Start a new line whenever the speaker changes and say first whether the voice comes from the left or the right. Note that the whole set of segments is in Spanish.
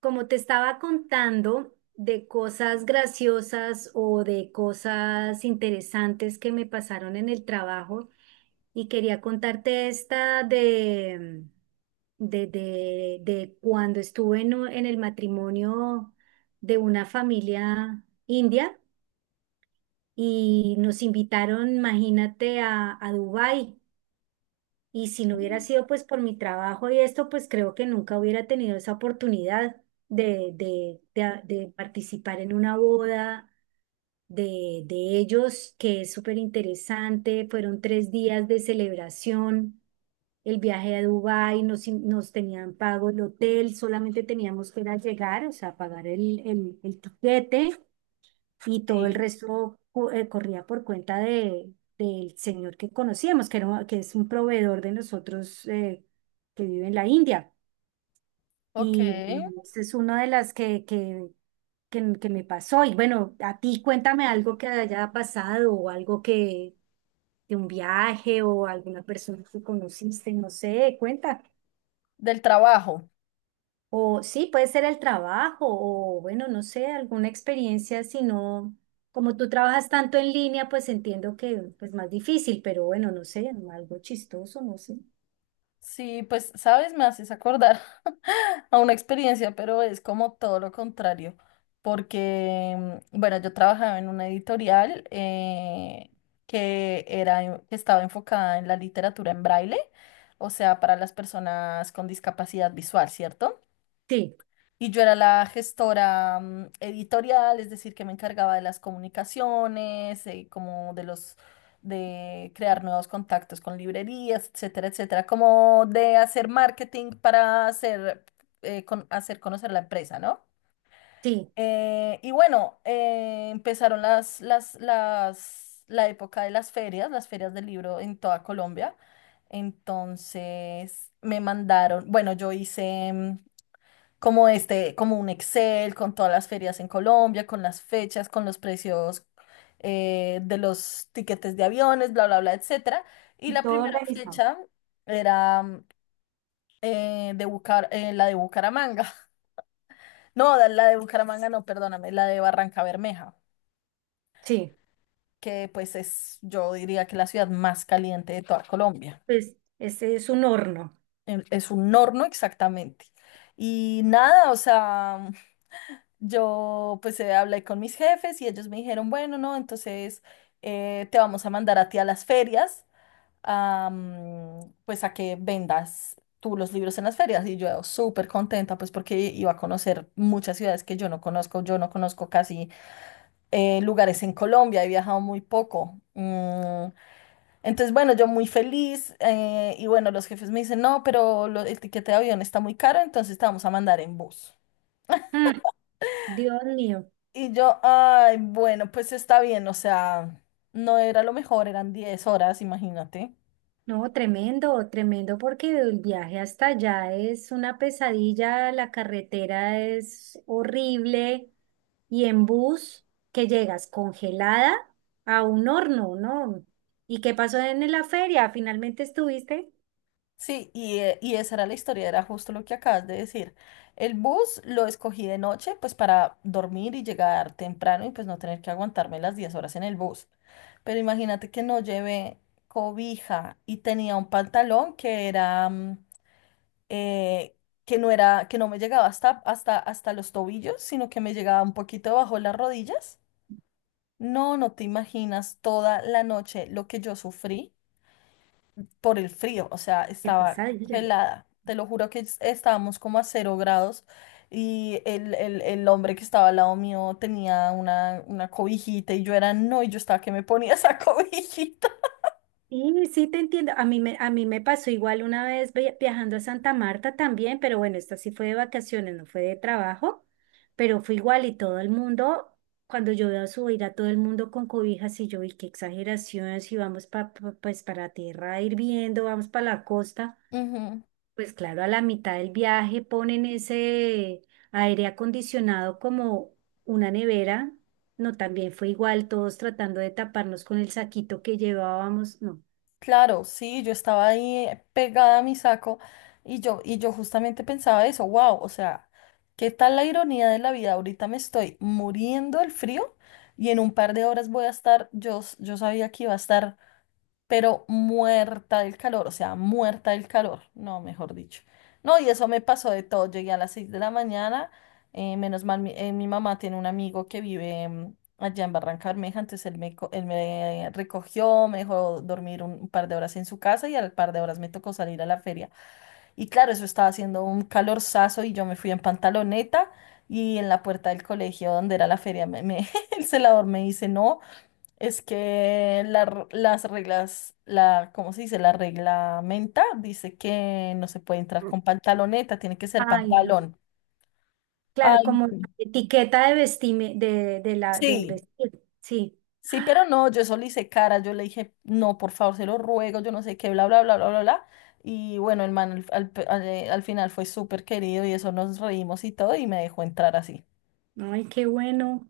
right: Como te estaba contando de cosas graciosas o de cosas interesantes que me pasaron en el trabajo y quería contarte esta de cuando estuve en, en el matrimonio de una familia india y nos invitaron, imagínate, a Dubái. Y si no hubiera sido pues por mi trabajo y esto, pues creo que nunca hubiera tenido esa oportunidad de participar en una boda de ellos, que es súper interesante. Fueron tres días de celebración, el viaje a Dubái, nos, nos tenían pago el hotel, solamente teníamos que ir a llegar, o sea, pagar el tiquete y todo el
left: Sí,
right: resto corría por cuenta de, del señor que conocíamos, que, era, que es un proveedor de nosotros que vive en la India.
left: ok.
right: Y bueno, esa es una de las que me pasó. Y bueno, a ti cuéntame algo que haya pasado o algo que de un viaje o alguna persona que conociste, no sé, cuenta.
left: Del trabajo.
right: O sí, puede ser el trabajo, o bueno, no sé, alguna experiencia, si no, como tú trabajas tanto en línea, pues entiendo que es más difícil, pero bueno, no sé, algo chistoso, no sé.
left: Sí, pues, sabes, me haces acordar a una experiencia, pero es como todo lo contrario, porque, bueno, yo trabajaba en una editorial que era, que estaba enfocada en la literatura en braille, o sea, para las personas con discapacidad visual, ¿cierto?
right: Sí,
left: Y yo era la gestora editorial, es decir, que me encargaba de las comunicaciones, como de los, de crear nuevos contactos con librerías, etcétera, etcétera, como de hacer marketing para hacer, hacer conocer la empresa, ¿no?
right: sí.
left: Y bueno, empezaron la época de las ferias del libro en toda Colombia. Entonces me mandaron, bueno, yo hice, como este, como un Excel con todas las ferias en Colombia, con las fechas, con los precios de los tiquetes de aviones, bla, bla, bla, etcétera. Y
right: Y
left: la
right: todo
left: primera
right: organizado.
left: fecha era la de Bucaramanga. No, la de Bucaramanga no, perdóname, la de Barranca Bermeja,
right: Sí,
left: que pues es, yo diría que la ciudad más caliente de toda Colombia.
right: pues ese es un horno.
left: Es un horno exactamente. Y nada, o sea, yo pues hablé con mis jefes y ellos me dijeron, bueno, no, entonces te vamos a mandar a ti a las ferias, a, pues a que vendas tú los libros en las ferias. Y yo súper contenta pues porque iba a conocer muchas ciudades que yo no conozco casi lugares en Colombia, he viajado muy poco. Entonces bueno, yo muy feliz y bueno, los jefes me dicen, no, pero el tiquete de avión está muy caro, entonces te vamos a mandar en bus.
right: Mm, Dios mío.
left: Y yo, ay, bueno, pues está bien, o sea, no era lo mejor, eran 10 horas, imagínate.
right: No, tremendo, tremendo, porque el viaje hasta allá es una pesadilla, la carretera es horrible y en bus que llegas congelada a un horno, ¿no? ¿Y qué pasó en la feria? ¿Finalmente estuviste?
left: Sí, y esa era la historia, era justo lo que acabas de decir. El bus lo escogí de noche, pues para dormir y llegar temprano y pues no tener que aguantarme las 10 horas en el bus. Pero imagínate que no llevé cobija y tenía un pantalón que era, eh, que no era, que no me llegaba hasta los tobillos, sino que me llegaba un poquito bajo las rodillas. No, no te imaginas toda la noche lo que yo sufrí por el frío, o sea,
right: Qué
left: estaba
right: pesadilla.
left: congelada. Te lo juro que estábamos como a 0 grados y el hombre que estaba al lado mío tenía una cobijita y yo era, no, y yo estaba que me ponía esa cobijita.
right: Sí, sí te entiendo. A mí me pasó igual una vez viajando a Santa Marta también, pero bueno, esta sí fue de vacaciones, no fue de trabajo, pero fue igual y todo el mundo, cuando yo veo subir a todo el mundo con cobijas y yo vi qué exageración, si vamos pues para tierra hirviendo, vamos para la costa,
left: Ujú.
right: pues claro, a la mitad del viaje ponen ese aire acondicionado como una nevera. No, también fue igual, todos tratando de taparnos con el saquito que llevábamos. No.
left: Claro, sí, yo estaba ahí pegada a mi saco y yo justamente pensaba eso, wow, o sea, ¿qué tal la ironía de la vida? Ahorita me estoy muriendo del frío y en un par de horas voy a estar, yo, yo sabía que iba a estar pero muerta del calor, o sea, muerta del calor, no, mejor dicho. No, y eso me pasó de todo, llegué a las 6 de la mañana, menos mal, mi mamá tiene un amigo que vive allá en Barranca Bermeja, entonces él me, él me recogió, me dejó dormir un par de horas en su casa y al par de horas me tocó salir a la feria. Y claro, eso estaba haciendo un calorzazo y yo me fui en pantaloneta. Y en la puerta del colegio donde era la feria, el celador me dice, no, es que las reglas, la, ¿cómo se dice? La reglamenta dice que no se puede entrar con pantaloneta, tiene que ser
right: Ay, no.
left: pantalón.
right: Claro,
left: Ay,
right: como la etiqueta de de la, del
left: sí,
right: vestir. Sí.
left: sí, pero no, yo eso le hice cara, yo le dije, no, por favor, se lo ruego, yo no sé qué, bla, bla, bla, bla, bla, bla. Y bueno, el man al final fue súper querido y eso nos reímos y todo y me dejó entrar así.
right: Ay, qué bueno,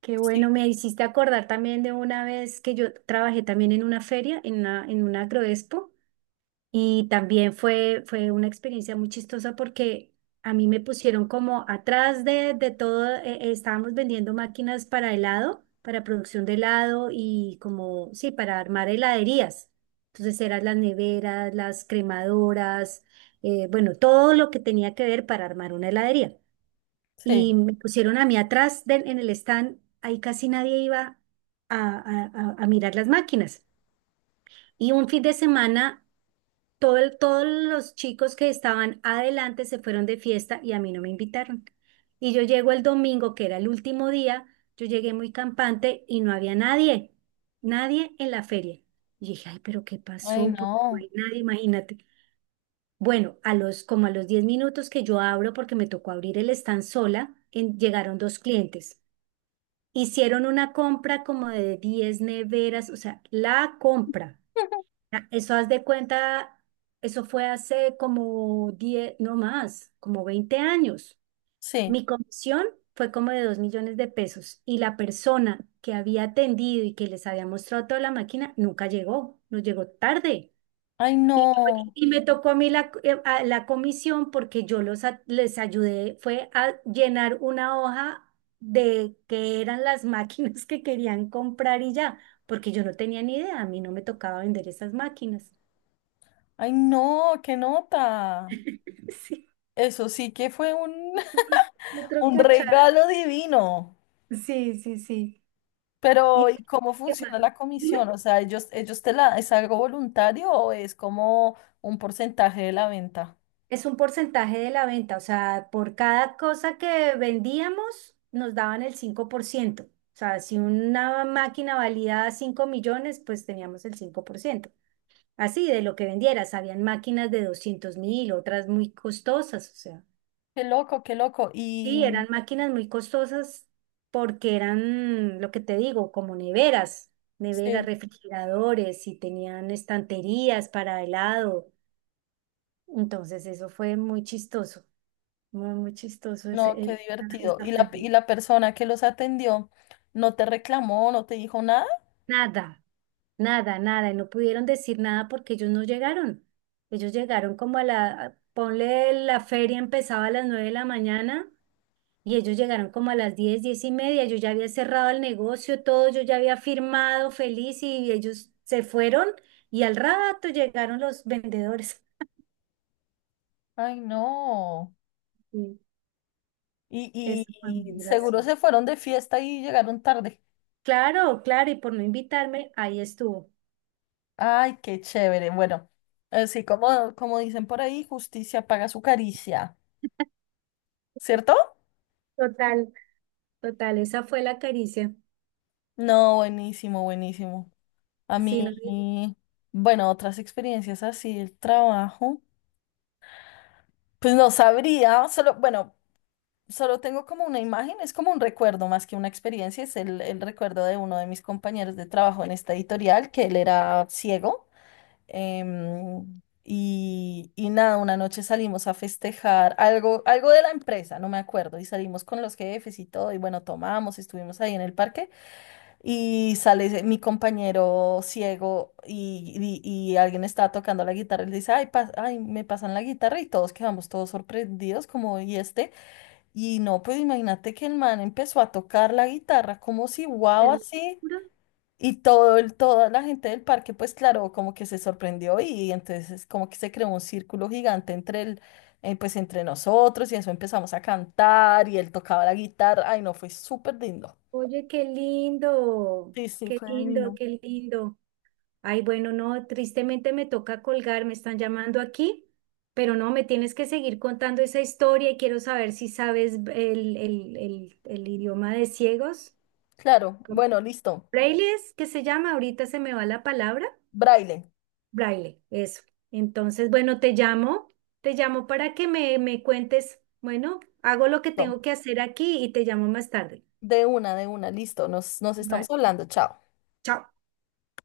right: qué bueno.
left: Sí.
right: Me hiciste acordar también de una vez que yo trabajé también en una feria, en una agroexpo. Y también fue, fue una experiencia muy chistosa porque a mí me pusieron como atrás de todo, estábamos vendiendo máquinas para helado, para producción de helado y como, sí, para armar heladerías. Entonces eran las neveras, las cremadoras, bueno, todo lo que tenía que ver para armar una heladería. Y
left: Sí.
right: me pusieron a mí atrás en el stand, ahí casi nadie iba a, a mirar las máquinas. Y un fin de semana... Todos los chicos que estaban adelante se fueron de fiesta y a mí no me invitaron. Y yo llego el domingo, que era el último día, yo llegué muy campante y no había nadie, nadie en la feria. Y dije, ay, pero ¿qué
left: Ay,
right: pasó? ¿Por qué no
left: no.
right: hay nadie? Imagínate. Bueno, a los, como a los 10 minutos que yo abro, porque me tocó abrir el stand sola, llegaron dos clientes. Hicieron una compra como de 10 neveras, o sea, la compra. Ah, eso haz de cuenta, eso fue hace como 10 no más, como 20 años.
left: Sí.
right: Mi comisión fue como de $2.000.000 y la persona que había atendido y que les había mostrado toda la máquina nunca llegó, nos llegó tarde.
left: Ay,
right: Y
left: no.
right: y me tocó a mí la comisión porque yo los, les ayudé, fue a llenar una hoja de qué eran las máquinas que querían comprar y ya, porque yo no tenía ni idea, a mí no me tocaba vender esas máquinas.
left: Ay, no, qué nota.
right: Sí,
left: Eso sí que fue un
right: otro
left: Un
right: cacharro.
left: regalo divino.
right: Sí, sí, sí. ¿Y
left: Pero, ¿y cómo
right: qué más?
left: funciona la comisión?
right: Dime.
left: O sea, ellos te la, ¿es algo voluntario o es como un porcentaje de la venta?
right: Es un porcentaje de la venta, o sea, por cada cosa que vendíamos nos daban el 5%. O sea, si una máquina valía 5.000.000, pues teníamos el 5%. Así, de lo que vendieras, habían máquinas de 200.000, otras muy costosas, o sea.
left: Qué loco, qué loco. Y
right: Sí, eran máquinas muy costosas porque eran, lo que te digo, como neveras, neveras,
left: sí,
right: refrigeradores y tenían estanterías para helado. Entonces eso fue muy chistoso, muy, muy chistoso ese,
left: no, qué divertido.
right: esta
left: ¿Y
right: feria.
left: y la persona que los atendió no te reclamó, no te dijo nada?
right: Nada, nada, nada. Y no pudieron decir nada porque ellos no llegaron. Ellos llegaron como a la, ponle la feria empezaba a las 9 de la mañana. Y ellos llegaron como a las 10, 10 y media, yo ya había cerrado el negocio, todo, yo ya había firmado feliz y ellos se fueron y al rato llegaron los vendedores.
left: Ay, no.
right: Sí, eso fue muy
left: Y seguro se
right: gracioso.
left: fueron de fiesta y llegaron tarde.
right: Claro, claro, y por no invitarme, ahí estuvo.
left: Ay, qué chévere. Bueno, así como, como dicen por ahí, justicia paga su caricia, ¿cierto?
right: Total, total, esa fue la caricia.
left: No, buenísimo, buenísimo. A
right: Sí,
left: mí,
right: no,
left: bueno, otras experiencias así, el trabajo, pues no sabría, solo, bueno, solo tengo como una imagen, es como un recuerdo más que una experiencia, es el recuerdo de uno de mis compañeros de trabajo en esta editorial, que él era ciego. Y, y nada, una noche salimos a festejar algo, algo de la empresa, no me acuerdo, y salimos con los jefes y todo, y bueno, tomamos, estuvimos ahí en el parque. Y sale mi compañero ciego y, y alguien está tocando la guitarra y le dice, ay, ay, me pasan la guitarra y todos quedamos todos sorprendidos como, ¿y este? Y no, pues imagínate que el man empezó a tocar la guitarra como si wow así
right: hermosura.
left: y todo el, toda la gente del parque pues claro, como que se sorprendió y entonces como que se creó un círculo gigante entre el, pues entre nosotros y eso empezamos a cantar y él tocaba la guitarra, ay, no, fue súper lindo.
right: Oye, qué lindo,
left: Sí, sí,
right: qué
left: fue
right: lindo,
left: divino.
right: qué lindo. Ay, bueno, no, tristemente me toca colgar, me están llamando aquí, pero no, me tienes que seguir contando esa historia y quiero saber si sabes el idioma de ciegos.
left: Claro, bueno, listo.
right: Braille es que se llama, ahorita se me va la palabra,
left: Braille.
right: braille, eso. Entonces, bueno, te llamo para que me cuentes, bueno, hago lo que
left: Listo.
right: tengo que hacer aquí y te llamo más tarde.
left: De una, listo. Nos, nos estamos
right: Vale,
left: hablando. Chao.
right: chao.